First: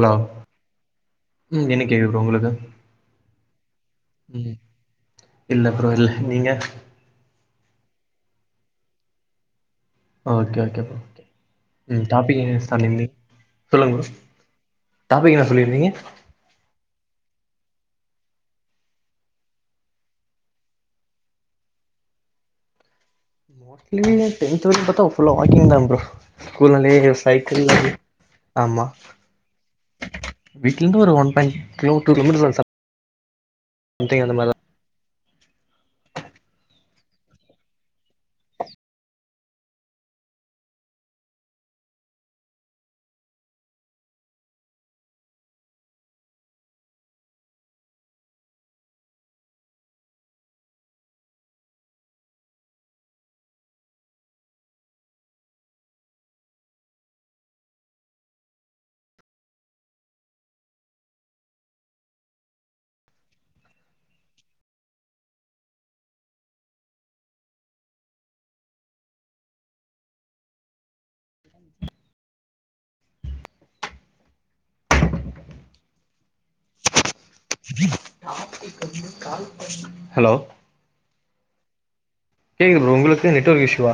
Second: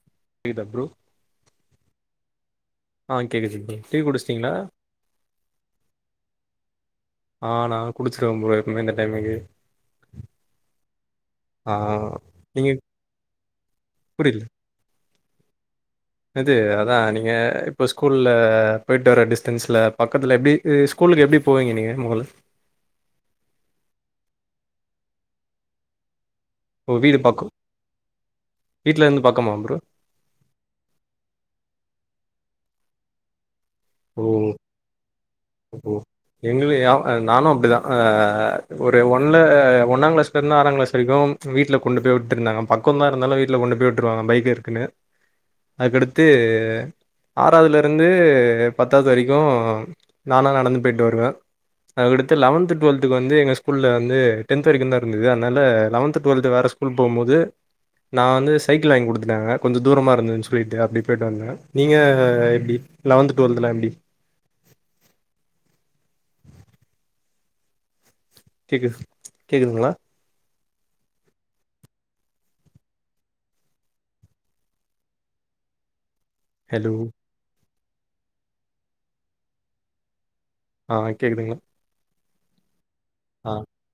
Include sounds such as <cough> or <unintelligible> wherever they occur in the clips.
Hello புரியுதா bro ம் என்ன கேக்குக்குது ப்ரோ உங்களுக்கு ஆ கேக்குது ப்ரோ டீ குடிச்சிட்டீங்களா ம் இல்ல ப்ரோ இல்ல நீங்க ஆ நா குடிச்சிருவோ ப்ரோ எப்பிமே இந்த டைமிங்கு ஆ ஓகே ஓகேப்பா ஆ ம் டாபிக்ன <unintelligible> நீங்க சொல்லுங்க ப்ரோ புரியல டாப்பிக் என்னா சொல்லிருந்தீங்க இது அதா நீங்க இப்போ ஸ்கூல்ல போயிட்டு வர டிஸ்டன்ஸ்ல பக்கத்துல எப்பிடி ஏ ஸ்கூலுக்கு எப்பிடி போவீங்க நீங்க மொதல மோஸ்லி டென்த் வரை பாத்தா புல்லா வாக்கிங் தா ப்ரோ ஸ்கூல்லந்தே ஓ வீடு பக்கோ சைக்கிள் ஆமா வீட்ல இருந்து பக்கமா ப்ரோ வீட்லருந்து ஒரு ஒன் பாயின் கிலோமீட்டர் லிமிட் தா சார் ஓ <inaudible> ஒ ஓ எங்கலயா அ நானு அப்பிடிதா ஆ ஒரு ஒன்ல ஒன்னாங் கிளாஸ்ல இருந்து ஆறா கிளாஸ் வரைக்கு வீட்ல கொண்டு போய் விட்ருந்தாங்க பக்கோந்தா இருந்தாலு வீட்ல கொண்டு போய் விட்ருவாங்க பைக் இருக்குனு அதுக்கடுத்து ஆறாவதுல இருந்து பத்தாவது வரைக்கு நானா நடந்து போய்ட்டு வருவே அதுக்கடுத்து லெவன்த் டுவல்த்துக்கு வந்து எங்க ஸ்கூல்ல வந்து டென்த் வரைக்குந்தா இருந்தது அதனால லவன்த்து டுவல்த்து வேற ஸ் கூல் போம்போது நா வந்து சைக்கிள் வாங்கி குடுத்துட்டாங்க கொஞ்ச தூரமா இருந்துனு சொல்ட்டு அப்பிடி போய்ட்டு வந்தே நீங்க எப்பிடி லெவன்த் டுவல்தல எப்பிடி கேக்குது கேக்குதுங்களா ஹலோ ஹலோ ஆ கேக்குதுங்களா கேக்குது ப்ரோ உங்குளுக்கு நெட்ஒர்க் இஷ்யுவா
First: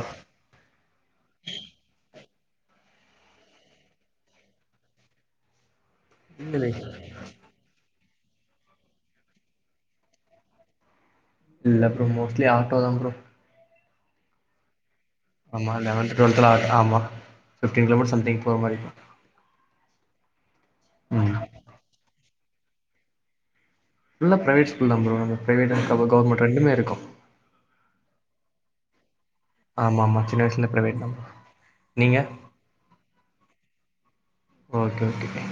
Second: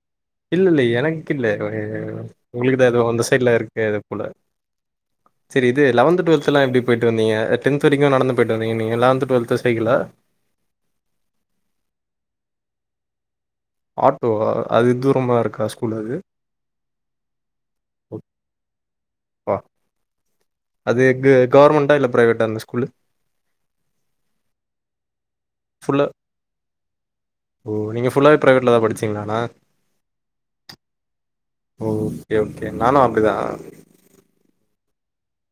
இல்ல இல்ல எனக்கு இல்ல உங்களுக்குதா எதோ அந்த சைட்ல இருக்கு அது போல சேரி இது லவன்து டுவல்த்துலா இல்ல எப்பிடி பேயிட்டு வந்திங்க அ டென்த் வரைக்கு நடந்து போயிட்டு வந்திங்கனிங்க லவன்த் டுவெல்த் சைகிளா இல்ல புரோ மோஸ்ட்லி ஆட்டோ தா புரோ ஆட்டோ வா அது தூரமா இருக்கா ஆமா ஸ்கூல் அது <unintelligible> ஆமா ஃபிஃப்டீன் கிலோமீட்டர் சம்திங் போற மாரி ஓகேப்பா அது க ம் கவர்மெண்ட்டா இல்ல பிரைவேட்டா அந்த ஸ்கூலு ஃபுல்லா பிரைவேட் ஸ்கூல் தா புரோ பிரைவேட் க ஃபுல்லாக கவர்மெண்ட் ரெண்டுமே இருக்கு ஓ நீங்க ஃபுல்லாவே பிரைவேட்ல தா படிச்சிங்களா அண்ணா ஆமா ஆமா சின்ன வயசுல பிரைவேட் தான் ப்ரோ. ஓ நீங்க ஓகே ஓகே நானு அப்டிதா ஓகே ஓகே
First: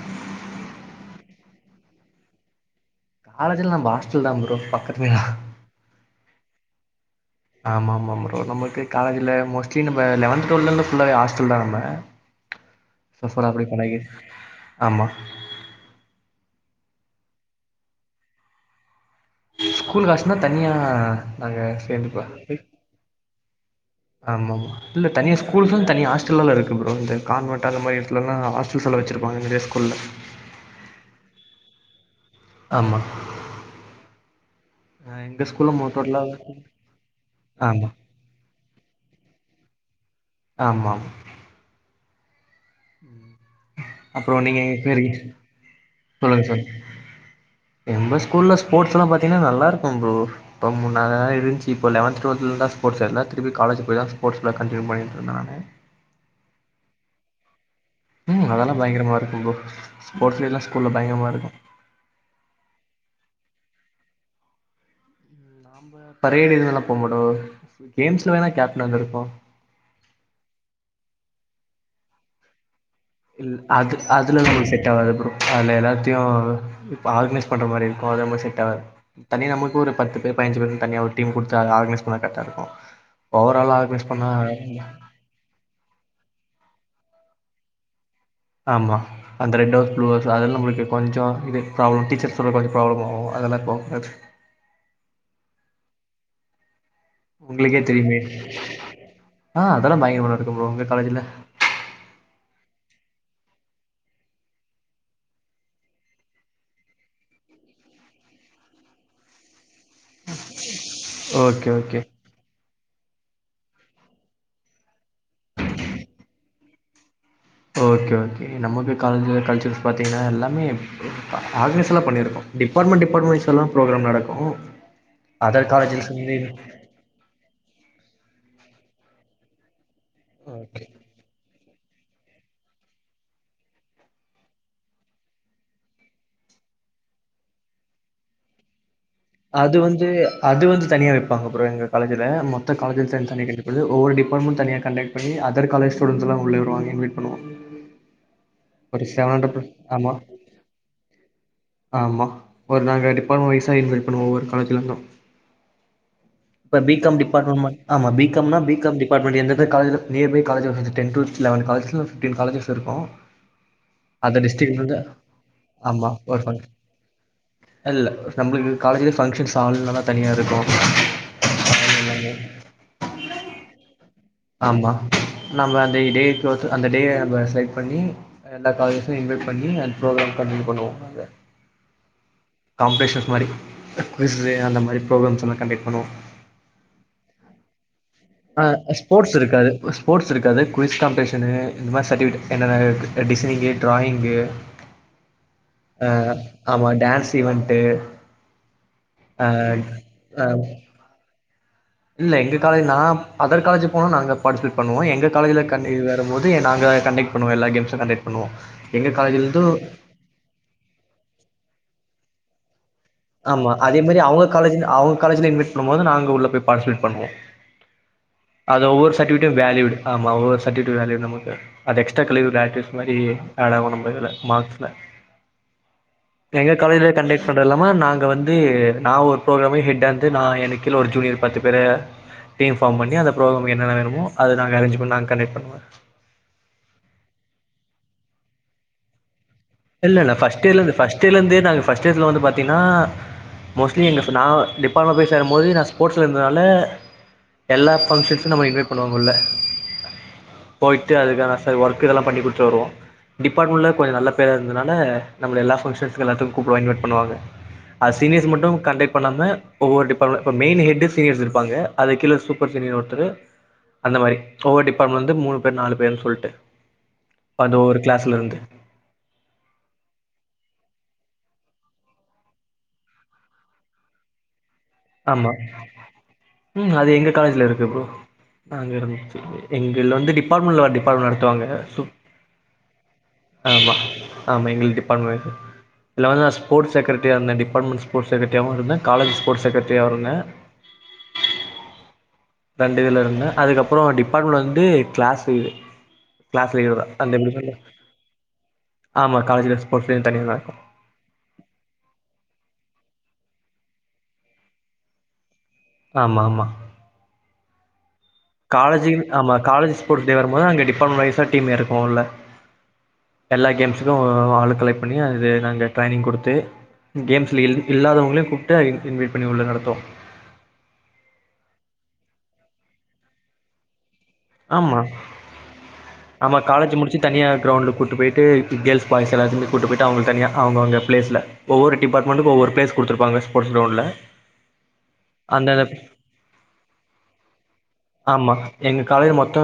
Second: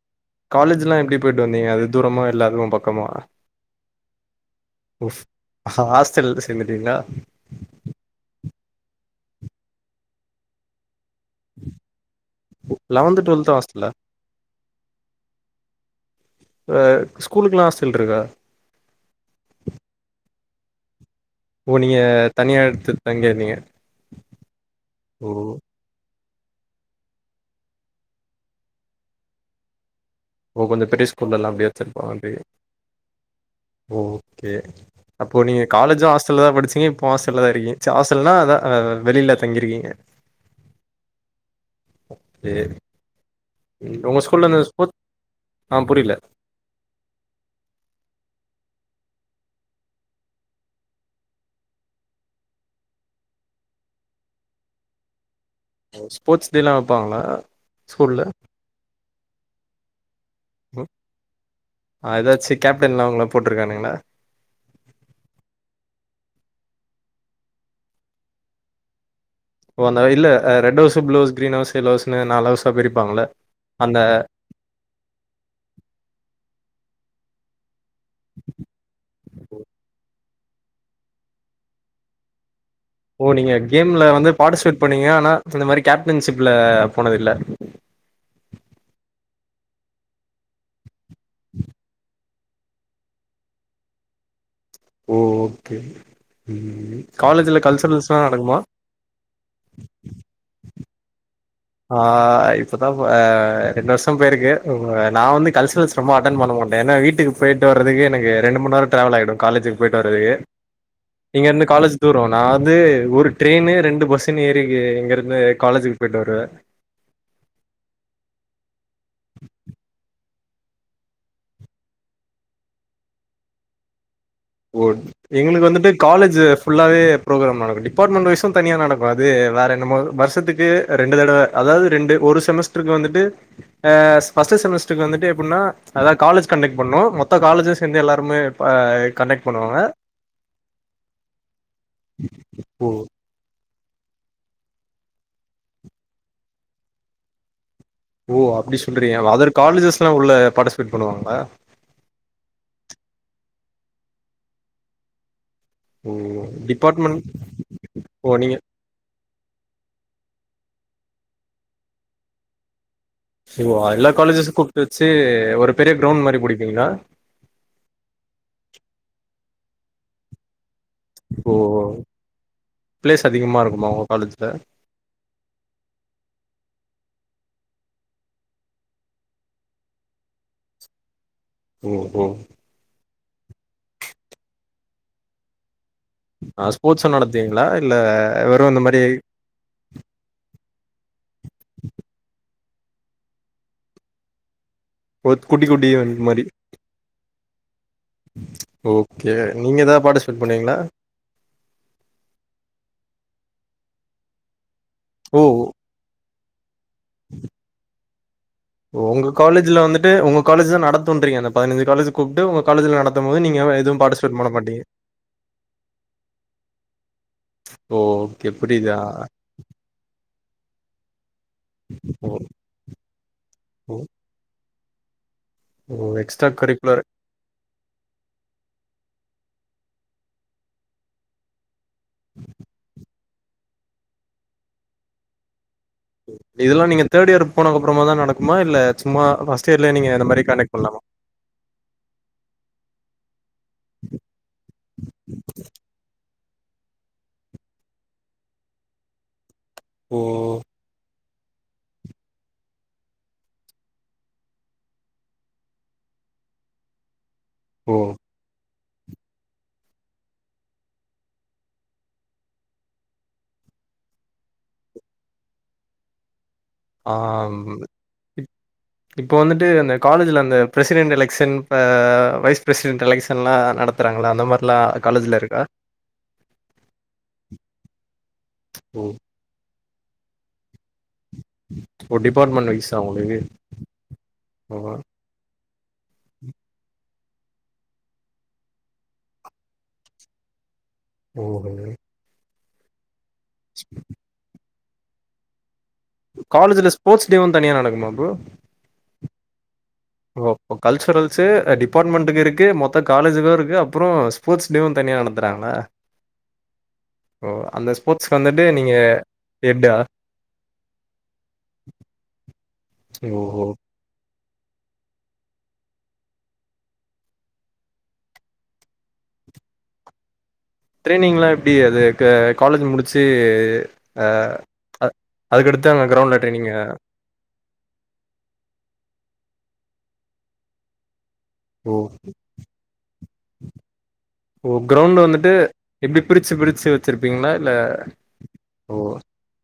காலேஜ்லா எப்டி பேயிட்டு வந்திங்க அது தூரமா இல்ல அதுவு பக் க்கமா காலேஜ்ல நம்ம ஹாஸ்டல் தான் ப்ரோ பக்கத்துலயா ஸ் ஹாஸ்டல் சேந்துட்டீங்களா ஆமா ஆமா புரோ நம்மளுக்கு காலேஜ்ல மோஸ்ட்லி நம்ப லெவன்த் டுவல்த் ஃபுல்லாவே ஹாஸ் ஸ்டல் தா நம்ப லெவன்த் டுவெல்த் அப்பிடி ஹாஸ்டலா பழகிருச்சு ஆமா அ ஸ்கூலுக்குலா ஹாஸ்டல் இருக்கா ஸ்கூல் ஹாஸ்னா தனியா நாங்க ஓ நீங்க சேந்துப்போ தனியா எடுத்து தங்கி இருந்தீங்க ஆமாம் இல்ல தனியா ஸ்கூலுக்கு தனியா ஹாஸ் ஜீல்லால இருக்கு ப்ரோ அது கான்வென்ட் அந்த மாரி இடத்துலலா ஹாஸ்டல்ஸ்லா வச்சிருப்பாங்க நெறையா ஸ்கூல்ல ஓ கொஞ்ச பெரிய ஸ்கூல்லலா அப்டியே வச்சிருப்பாங்க அப்டி ஆமா ஓகே அஹ் அப்போ எங்க நீங்க ஸ்கூல்ல காலேஜு மோட்டோர்லா ஹஸ்டல் தா படிச்சீங்க இப்போ ஹாஸ்டல தா இருக்கீங்க ஆமா ச ஹாஸ் டல்னா அதா வெளில தங்கியிருக்கீங்க ஆமா சேரி அப்புற நீங்க எ எங்க இருக்கீங்க ஆ புரியல சொல்லுங்க சார் எம்ப ஸ்கூல்ல ஸ்போர்ட்ஸ் எல்லா பாத்தீங்கன்னா நல்லா இருக்கு ஃப்ரோ இப்போ முன்னா தா இருந்துச்சு இப்ப லவன்த டுவல்துல இருந்து தா ஸ்போட்ஸ் எல்லா திருப்பி காலேஜ் போய் தா ஸ்போர்ட்ஸ்லா கண்டினியூ பண்ணிட்ருக்காங்க ஸ்போர்ட்ஸ் டே லா வப்பாங்களா ஸ்கூல்ல ம் அதெல்லா பயங்கரமா இருக்கு ஸ்போர்ட்ஸ் டே லா ஸ்கூல்ல பயங்கரமா இருக்கு ஆ ஏதாச்சு கேப்டன்கலா ஒங்கள போட்ருக்கானுங்களா பரேட் இதெல்லா போ மாட்டோ கேம்ஸ்ல வேணா கேப்டனா இருந்துருப்போ ஒ அந்த இல்ல அ red house blue house green house yellow ஹவுஸ்னு நாலு ஹவுஸா பிரிப்பாங்களா இல் அது அதுலலா நம்மளுக்கு செட் ஆகாது ப்ரோ அதுல எல்லாத்தையு இப்ப ஆர்கனைஸ் பண்ற மாரி இரு மோ அது நம்மளுக்கு செட் ஆவாது தனி நமக்கு ஒரு பத்து பேர் பயஞ்சு பேர்னு தனியா டீம் குடுத்து அத ஆர்கனைஸ் பண்ணா கரெக்டா இருக்கு ஓ நீங்க ஓவராலா கேம்ல ஆர்கனைஸ் வந்து பண்ணா பார்ட்டிசிபேட் பண்ணீங்க ஆனா இந்த மாரி கேப்டன்ஷிப்ல போனது இல்ல ஆமா அந்த ரெட் ஹவுஸ் ப்ளு ஹவுஸ் அதல்லா நம்ம கொஞ்சோ இது ப்ராப்ளம் டீச்சர் சொல்ற கொஞ்ச ப்ராப்ளம் ஆகு அதெல்லா போ கூடாது ஓ ஓகே ம் காலேஜில உங்களுக்கே தெரியுமே! கல்சுரல்ஸ்லா நடக்குமா ஆ அதல்லா பயங்கரமா நடக்கு ப்ரோ உங்க காலேஜ்ல ஆ இப்பதா ப அ ரெண்டு வருஷ போயிருக்கு நா வந்து கல்ச்சுரல்ஸ் ரொம்ப அட்டன் பண்ண மாட்டே ஏனா வீட்டுக்கு போயிட்டு வர்றதுக்கு எனக்கு ரெண்டு ம நேர டிராவல் ஆயிடு காலேஜ் போயிட்டு வர்றதுக்கு இங்க ஓகே, இருந்து ஓகே. காலேஜ் தூரோ நா வந்து ஒரு ட்ரெயின்னு ரெண்டு பஸ்ஸுன்னு ஏறி இங்க இருந்து காலேஜுக்கு போயிட்டு வருவே ஓகே ஓகே நமக்கு காலேஜில கல்ச்சுரல்ஸ் பாத்திங்கன்னா எல்லாமே ஆர்கனைஸ்லா பண்ணிருக்கோ டிபார்ட்மெண்ட் டிபார்ட்மெண்ட் வைஸாலா ஃப்ரோக்ராம் நடக்கு ஓ எங்களுக்கு வந்துட்டு காலேஜு ஃபுல்லாவே ஃப்ரோகிராம் நடக்கு டிபார்ட்மெண்ட் வைஸூ தனியா நடக்கு அது வேற என்னமாவது வருஷத்துக்கு ஓகே. ரெண்டு தடவ அதாவது ரெண்டு ஒரு செமஸ்ட்ருக்கு வந்துட்டு ஆ ஃபர்ஸ்ட்டு செமஸ்ட்ருக்கு வந்துட்டு எப்டின்னா அதாது காலேஜ் கண்டெக்ட் பண்ணு மொத்த காலேஜு சேர்ந்து எல்லாருமே பா கன்டெக்ட் அது வந்து அது வந்து தனியா வைப்பாங்க ப்ரோ எங்க காலேஜ்ல மொத்த ஓ காலேஜும் சேந்து ஒவ்வொரு டிஃபார்ட்மெண்ட்டு தனியா கன்டெக்ட் பண்ணி அதர் காலேஜ் ஸ்டூடண்ட்ஸ்லா உள்ள வருவாங்க இன்வைட் பண்ணுவோ ஓ அப்டி சொல்றியா அதர் காலேஜஸ்லா ஆமா. உள்ள பார்டிஸிபேட் பண்ணுவாங்களா ஆமா ஒரு நாங்க டிபார்ட்மெண்ட் வைசா இன்வைட் பண்ணுவோ ஒவ்வொரு காலேஜ்ல இருந்து ஓ இப்ப பீ காம் டிபார்ட்மெண்ட் டிப்பார்மெண்ட் மட் ஆம பீ ஓ காம் நீங்க னா பீ காம் டிப் பாரட்மெண்ட் எந்தெந்த காலேஜ்ல நியர் பை காலேஜ்ல வந்து டென் டூ லெவன் காலேஜஸ்லருந்து ஃபிப்டீன் காலஜஸ் இருக்கு இவ்வா எல்லா அந்த காலேஜ்ஸு டிஸ்ட்ரிக்ட்ல கூப்ட்டு இருந்து வச்சு ஒரு பெரிய ஆமா கிரௌண்ட் ஒரு மாரி ஃபங்க்ஷன் புடிப்பீங்கங்களா இல்ல நம்மளுக்கு காலேஜ்லயே பங்க்ஷன்ஸ் ஹால்லா தனியா இருக்கு ஓ எல்லாமே பிளேஸ் அதிகமா இருக்குமா உங்க காலேஜ்ல ஆமா நம்ம அந்த டேக்கு அந்த டே நம்ம செலக்ட் பண்ணி எல்லா காலேஜஸு இன்வைட் பண்ணி அண்ட் ஃப்ரோக்ராம் கண்டெக்ட் பண்ணுவோ நாங்க ம் ம் காம்பெடிஷன்ஸ் மாரி குவிஸ்ஸு அந்த மாரி ஃப்ரோக்ராம்ஸ் எல்லா கண்டெக் பண்ணுவோ ஆ ஸ்போர்ட்ஸு நடத்துவிங்களா இல்ல ஆ வெறு இந்த மாரி ஸ்போர்ட்ஸ் இருக்காது ஸ்போர்ட்ஸ் இருக்காது குவிஸ் காம்பட்டிஷன் இந்த மாரி சர்ட்பிகேட் என்னென்ன டிசைனு ட்ராயிங்கு ஒரு குட்டி குட்டி ஆ ஈவென்ட் மாரி ஆமா டான்ஸ் ஈவென்ட் ஓகே நீங்க எதா பார்ட்டிசிபேட் ஆ பண்ணுவீங்களா இல்ல எங்க காலேஜ்ல நா அதர் காலேஜ் போனா நாங்க பார்ட்டிசிபேட் பண்ணுவோ எங்க ஓ காலேஜ்ல ருந்து வரம்போது நாங்க கண்டெக்ட் பண்ணுவோ எல்லா கேம்ஸூ கண்டெக்ட் பண்ணுவோ எங்க உங்க காலேஜ்லருந்து காலேஜ்ல வந்துட்டு உங்க காலேஜ் தா நடந்துன்றீங்க அந்த பதினஞ்சி காலேஜ் கூப்பிட்டு உங்க காலேஜ்ல நடத்தும் போது நீங்க ஆமா எதுவும் அதே மாரி பார்ட்டிசிபேட் அவுங்க பண்ண மாட்டீங்க காலேஜ்ல அவுங்க காலேஜ்ல இன்வைட் பண்ணும்போது நாங்க உள்ள போயி பார்ட்டிசிபேட் பண்ணுவோ ஓ ஓகே அது புரியுதா ஒவ்வொரு சர்டிஃபிகேட்டும் வேல்யூடு ஆமா ஒவ்வொரு சர்டிபிகேட்டு வேல்யூடு நமக்கு அது எக்ஸ்ட்ரா ஓ கரிக்குலர் ஆகஸ்டில் மாதிரி ஆட் ஆகும் ஓ நம்ம இதுல மார்கஸ்ல ஓ எக்ஸ்ட்ரா எங்க கரிக்குலர் காலேஜ்லயே கண்டெக்ட் பண்றாதுலா நாங்க வந்து நா ஒரு ப்ரோக்ராமுக்கே ஹெட்டா இருந்து நா எனக்கீழ ஒரு ஜூனியர் பத்து பேர இன்பார்ம் பண்ணி அந்த ப்ரோக்ராமுக்கு என்னென்ன வேணுமோ அத நாங்க அரேஞ் பண்ணி நா கண்டெக்ட் பண்ணுவே இதெல்லா நீங்க தேர்டு இயர் போனதுக்கு அப்புறமா தா நடக்குமா இல்ல சும்மா ஃபர்ஸ்ட் இயர்லயே நீங்க இந்த மாரி கண்டெக்ட் பண்ணலாமா அப்பயலுருந்தே நாங்க ஃபர்ஸ்ட் இயர்ஸ்லா வந்து பா்த்தீங்கன்னா மோஸ்ட்லி எங்க நா டிபார்ட்மெண்ட்ல போயி சேரம்போது நா ஸ்போர்ட்ஸ்ல இருந்தனால எல்லா ஃபங்க்ஷனுக்கு நம்மள இன்வைட் பண்ணுவாங்க உள்ள ஓ போயிட்டு அதுக்கான ஒர்க் இதெல்லா பண்ணி குடுத்துட்டு வருவோ டிப்பார்ட்மெண்ட்ல கொஞ்சோ நல்லா இருந்தனால நம்மள எல்லா பங்க்ஸன்ஸ்க்கு எல்லாத்துக்கு கூப்டுவாங்க இன்வைட் பண்ணுவாங்க ஓ அது சீனியர்ஸ் மட்டும் கண்டெக்ட் பண்ணாம ஒவ்வொரு டிபார்ட்மெண்ட் இப்ப மெயின் ஹெட் சீனியர்ஸ் இருப்பாங்க அதுக்கு கீழ சூப்பர் சீனியர் ஒருத்தரு அந்த மாரி ஒவ்வொரு டிப்பார்ட்மெண்ட்ல இருந்து மூணு பேரு நாலு பேருன்னு சொல்ட்டு ஆம், அது ஒவ்வொரு இப்- கிளாஸ்லருந்து இப்போ வந்துட்டு அந்த காலேஜ்ல அந்த பிரெசிடென்ட் எலெக்ஸன் அ வைஸ் பிரசிடென்ட் எலெக்ஷன்லா நடத்த விட்றாங்களா அந்த மாதிரிலா ஆமா ம் அது எங்க காலேஜ்ல இருக்கு ப்ரோ ஆ ஓ இருந்துச்சு எங்கள வந்து டிபார்ட்மெண்ட்டில வேர டிபார்ட்மெண்ட் நடத்துவாங்க ஓ டிபார்ட்மெண்ட் வைஸா உங்களுக்கு ஆமா ஆமா எங்களுக்கு டிப்பார்ட்மெண்ட் இதுல வந்து நா ஸ்போர்ட்ஸ் செக்ரட்டியா இருந்த டிபார்ட்மெண்ட் ஸ்போர்ட்ஸ் செக்ரட்டியாவும் இருந்த காலேஜ் ஸ்போர்ட்ஸ் செக்ரட்டியாவும் இருந்த ஓ ரெண்டு இதுல இருந்த அதுக்கப்புறம் டிபார்ட்மெண்ட் வந்து கிளாஸ் இது கிளாஸ் காலேஜ்ல லிடரா ஸ்போர்ட்ஸ் அந்த எப்படி டேவும் தனியா சொல்ல நடக்குமா ப்ரோ ஆமா காலேஜ்ல ஸ்போர்ட்ஸ் டே ஓ தனியா தா அப்போ இருக்கு கல்ச்சுரல் ஸு டிபார்ட்மெண்ட்டுக்கு இருக்கு மொத்த காலேஜ்ல இருக்கு அப்புறம் ஸ்போர்ட்ஸ்டேவும் தனியா நடத்துறாங்களா ஆமா ஆமா ஓ அந்த ஸ்போர்ட்ஸ் வந்துட்டு நீங்க காலேஜுக்குன் ஆமா ஹெட்டா காலேஜ் ஸ்போர்ட்ஸ் வரும்போது அங்க டிபார்ட்மெண்ட் வைஸா டீம் எறக்குவோம்ல ஓ எல்லா கேம்ஸுக்கும் ஆள கலெக்ட் பண்ணி அது நாங்க ட்ரைனிங் குடுத்து கேம்ஸ்ல இல் இல்லாதவங்களையும் கூப்ட்டு இன் இன்வைட் பண்ணி உள்ள நடத்துவோம் ட்ரெய்னிங்லாம் எப்படி அது காலேஜ் முடிச்சு அ ஆமா அ அதுக்கடுத்து அங்க கிரௌண்டல ஆமா ட்ரைனிங்கா காலேஜ் முடிச்சு தனியா கிரௌண்ட்ல கூட்டு போய்ட்டு கேர்ள்ஸ் பாய்ஸ் எல்லாத்தையுமே கூட்டு போய்ட்டு அவுங்க தனியா அவுங்கவுங்க பிளேஸ்ல ஒவ்வொரு ஓ டிபார்ட்மெண்ட்க்கும் ஒவ்வொரு ப்ளேஸ் குடுத்து இருப்பாங்க ஸ்போர்ட்ஸ் கிரௌண்ட்ல ஓ கிரௌண்ட் வந்துட்டு எப்படி பிரிச்சு பிரிச்சு வச்சிருப்பீங்களா இல்ல ஆமா ஓ எங்க காலேஜ்ல மொத்தோ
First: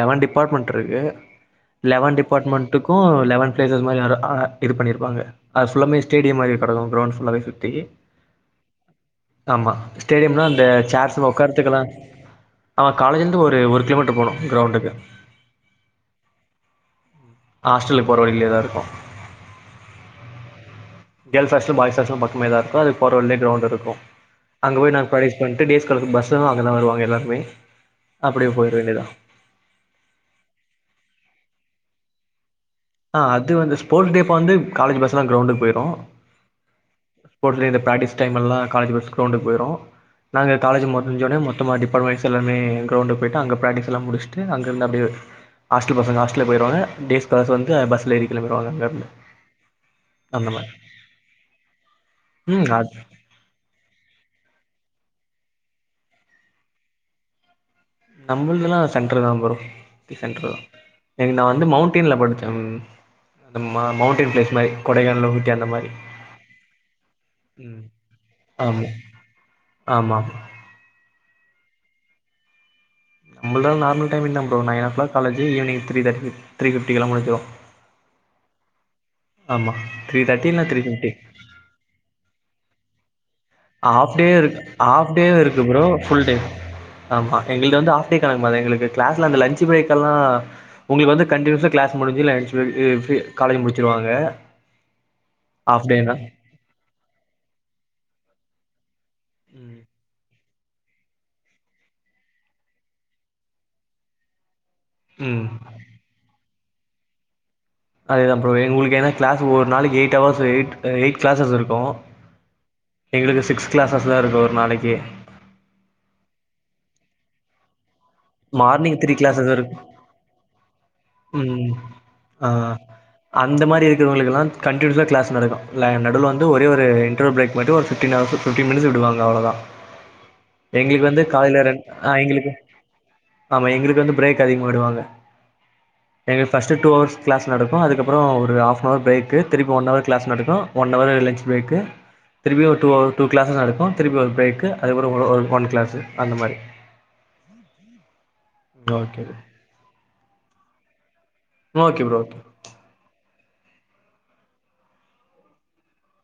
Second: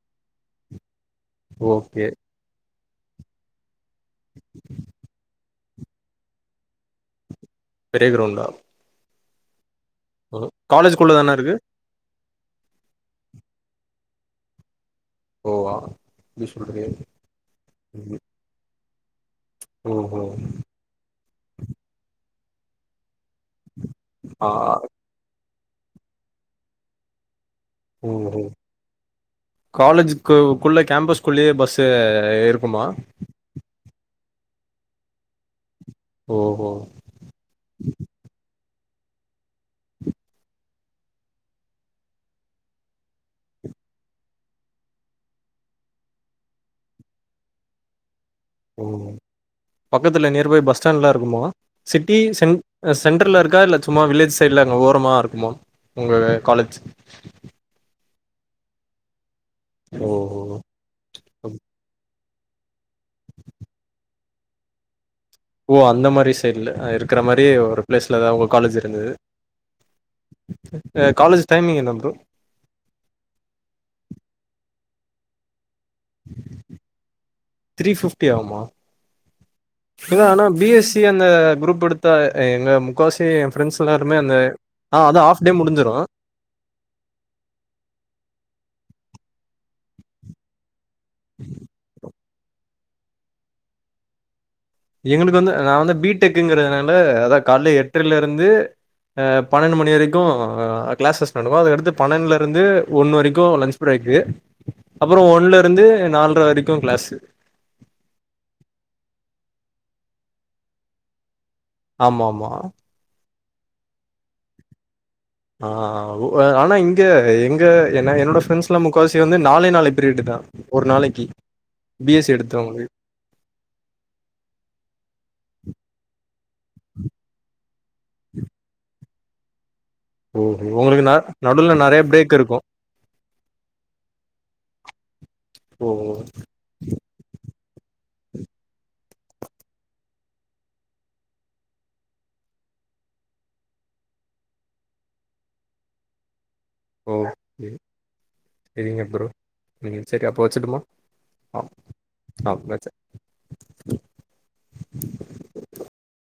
லெவன் டிபார்ட்மெண்ட் இருக்கு ஓகே லெவன் டிபார்ட் அப்பார்ட்மெண்ட்டுக்கும் லெவன் பிளேசஸ் மாதிரி இது பண்ணியிருப்பாங்க அது ஃபுல்லாமே ஸடேடியம் மாதிரி கெடக்கும் க்ரௌண்டு ஃபுல்லாவே பெரிய கிரௌண்டா ஆமா ஸ்டேடியம்ல அந்த காலேஜ்க்குள்ள சார்ஸ்ல தானே இருக்கு உக்காந்துக்கலா ஆமா காலேஜ்ல இருந்து ஒரு ஒரு கிலோமீட்டர் போணும் கிரௌண்ட்டுக்கு ஓ <unintelligible> ஹாஸ்டலுக்கு போற வழியிலே தா இருக்கும் ஓஹோ கேர்ள்ஸ் ஹாஸ்டல் பாய்ஸ் ஹாஸ்டல் பக்கமே தா இருக்கும் அதுக்கு போற வழியிலே கிரௌண்ட் இருக்கும் ஆ அங்க போய் நாங்க ப்ரக்டிஸ் பண்ட்டு டேஸ்காலர்ஸும் பஸ்ல தா அவுங்க எல்லா வருவாங்க எல்லாருமே ஓரு அப்டியே போயிர வேண்டியதா காலேஜுக்கு குள்ள கேம்பஸ்க்குள்ளே பஸ்சு இருக்குமா ஆ அது வந்து ஸ்போர்ட்ஸ்டே அப்ப வந்து காலேஜ் பஸ்லா கிரௌண்டுக்கு போயிடும் ஓஹோ போட்லே இந்த பிரக்டிஸ் டைம் எல்லா காலேஜ் பஸ் கிரௌண்டுக்கு போயிரும் நாங்க காலேஜ் முடிஞ்சோனே மொத்தமா டிப்பார்ட்மென்ட் வைஸா எல்லாமே கிரவுண்டுக்கு போய்ட்டு அங்க பிரக்டிஸ்லா முடிச்சுட்டு அங்கருந்து அப்டியே ஹாஸ்டல் பசங்க ஹாஸ்டல் போயிருவாங்க டேஸ் காலர்ஸ் வந்து பஸ்ல எறி ம் <unintelligible> பக்கத்துல அந்த நியர்பை மாரி பஸ் ஸ்டாண்ட்லா இருக்குமா சிட்டி சென் ம் அது சென்டர்ல இருக்கா இல்ல சும்மா வில்லேஜ் சைட்ல அங்க ஓரமாக இருக்குமா உங்க காலேஜ் நம்மள்துலாம் சென்டரு தா ப்ரோ ஓஹோ சென்டரு தா எங் நா ம். வந்து மௌண்டின்ல படிச்ச அந்த மௌண்டைன் பிளேஸ் மாரி கொடைகானல் ஓ அந்த மாரி சைட்ல இருக்கிற மாரி ம் ஒரு ப்ளேஸ்ல தா உங்க காலேஜ் இருந்துது ஆமா ஆமா அ காலேஜ் டைமிங் என்ன ப்ரோ நம்ளுதா நார்மல் டைமிங்தா bro nine o'clock college evening three தேட்டி ஃபை த்ரீ ஃபிப்டிக்கலா முடிஞ்சிரு த்ரீ ஃபிப்டி ஆவுமா ஆமா த்ரீ இதா ஆனா தேர்ட்டி இல்ல B three S C fifty அந்த குரூப் எடுத்தா எ எங்க முக்காவாசி என் ஃப்ரெண்ட்ஸ் ஹாஃப் எல்லாருமே டே அந்த இருக்கு ஆ ஹாஃப் அது டேவு ஆஃப் டே இருக்கு ப்ரோ முடிஞ்சுரு ஃபுல் டே ஆமா எங்கள்து வந்து ஆஃப் டே கணக்கு மாரி தா எங்களுக்கு க்ளாஸ்லா அந்த லஞ்சு பிரேக்கல்லா உங்களுக்கு வந்து கண்டினியூஸா க்ளாஸ் முடிஞ்சு லஞ்ஜ் பிரேக் காலேஜ்ஜ முடிச்சிருவாங்க எங்களுக்கு வந்து நா ஹாஃப் வந்து பீ டேனா டெக்கு ங்கறதுனால அதா கால்ல எட்ரலேருந்து அ பன்னெண்டு ம் மணி வரைக்கூ க்ளாஸஸ் நடக்கூ அதுக்கடுத்து பன்னண்டுல ருந்து ஒன்னு வரைக்கூ லன்ச் பிரேக்கு அப்புறோ ம் ஒன்னுலருந்து நால்ர வரைக்கூ க்ளாசு அதேதா ப்ரோ எ உங்களுக்கு ஏன்னா க்ளாஸ் ஒரு நாளைக்கி eight hours eight eight classes இருக்கூ ஆமா ஆமா எங்களுக்கு சிக்ஸ் கிளாஸஸ் தா இருக்கூ ஒரு நாளைக்கி ஆ ஓ அ ஆனா இங்க எங்க என்ன என்னோட ஃபிரெண்ட்ஸ்லா மார்னிங் த்ரீ முக்காவாசி வந்து கிளாஸஸ் நாலே இருக்கு நாலே பிரியட் தா ஒரு நாளைக்கி ம் பி எஸ் சி ஆ எடுத்தவுங்களுக்கு அந்த மாரி இருக்கிறவுங்களுக்குலா கண்டினியூயஸ்ஸா க்ளாஸ் நடக்கும் ல நடுல வந்து ஒரே ஒரு இன்ரோல் ப்ரேக் மட்டு ஒரு ஃபிப்டின் ஹவர்ஸ் ஃபிப்டின் மினிட்ஸ் விடுவாங்க அவ்ளோ தா ஓஹோ! உங்களுக்கு எங்களுக்கு ந வந்து காலைல நடுவுல ரென் நெறைய ஆ பிரேக் எங்களுக்கு இருக்கும். ஆமா எங்களுக்கு வந்து பிரேக் அதிகமா விடுவாங்க ஓ ஃபஸ்ட்டு டூ ஹவர்ஸ் க்ளாஸ் நடக்கூ அதுக்கப்புறோ ஒரு ஆஃப் நவர் பிரேக்கு திருப்பி ஒன் ஹவர் க்ளாஸ் நடக்கூ ஒன் அவரு லஞ்ச்சு பிரேக்கு திருப்பி ஒரு டூ டூ க்ளாஸஸ் நடக்கூ திருப்பி ஒரு பிரேக்கு அதுப்புறோ ஒரு ஒன் கிளாஸு அந்த மாரி ஓகே செரிங்க ஓகே ப்ரோ செரி அப்போ வச்சுட்டுமா ஆ ஓகே ப்ரோ ஓகே ஆ வச்ச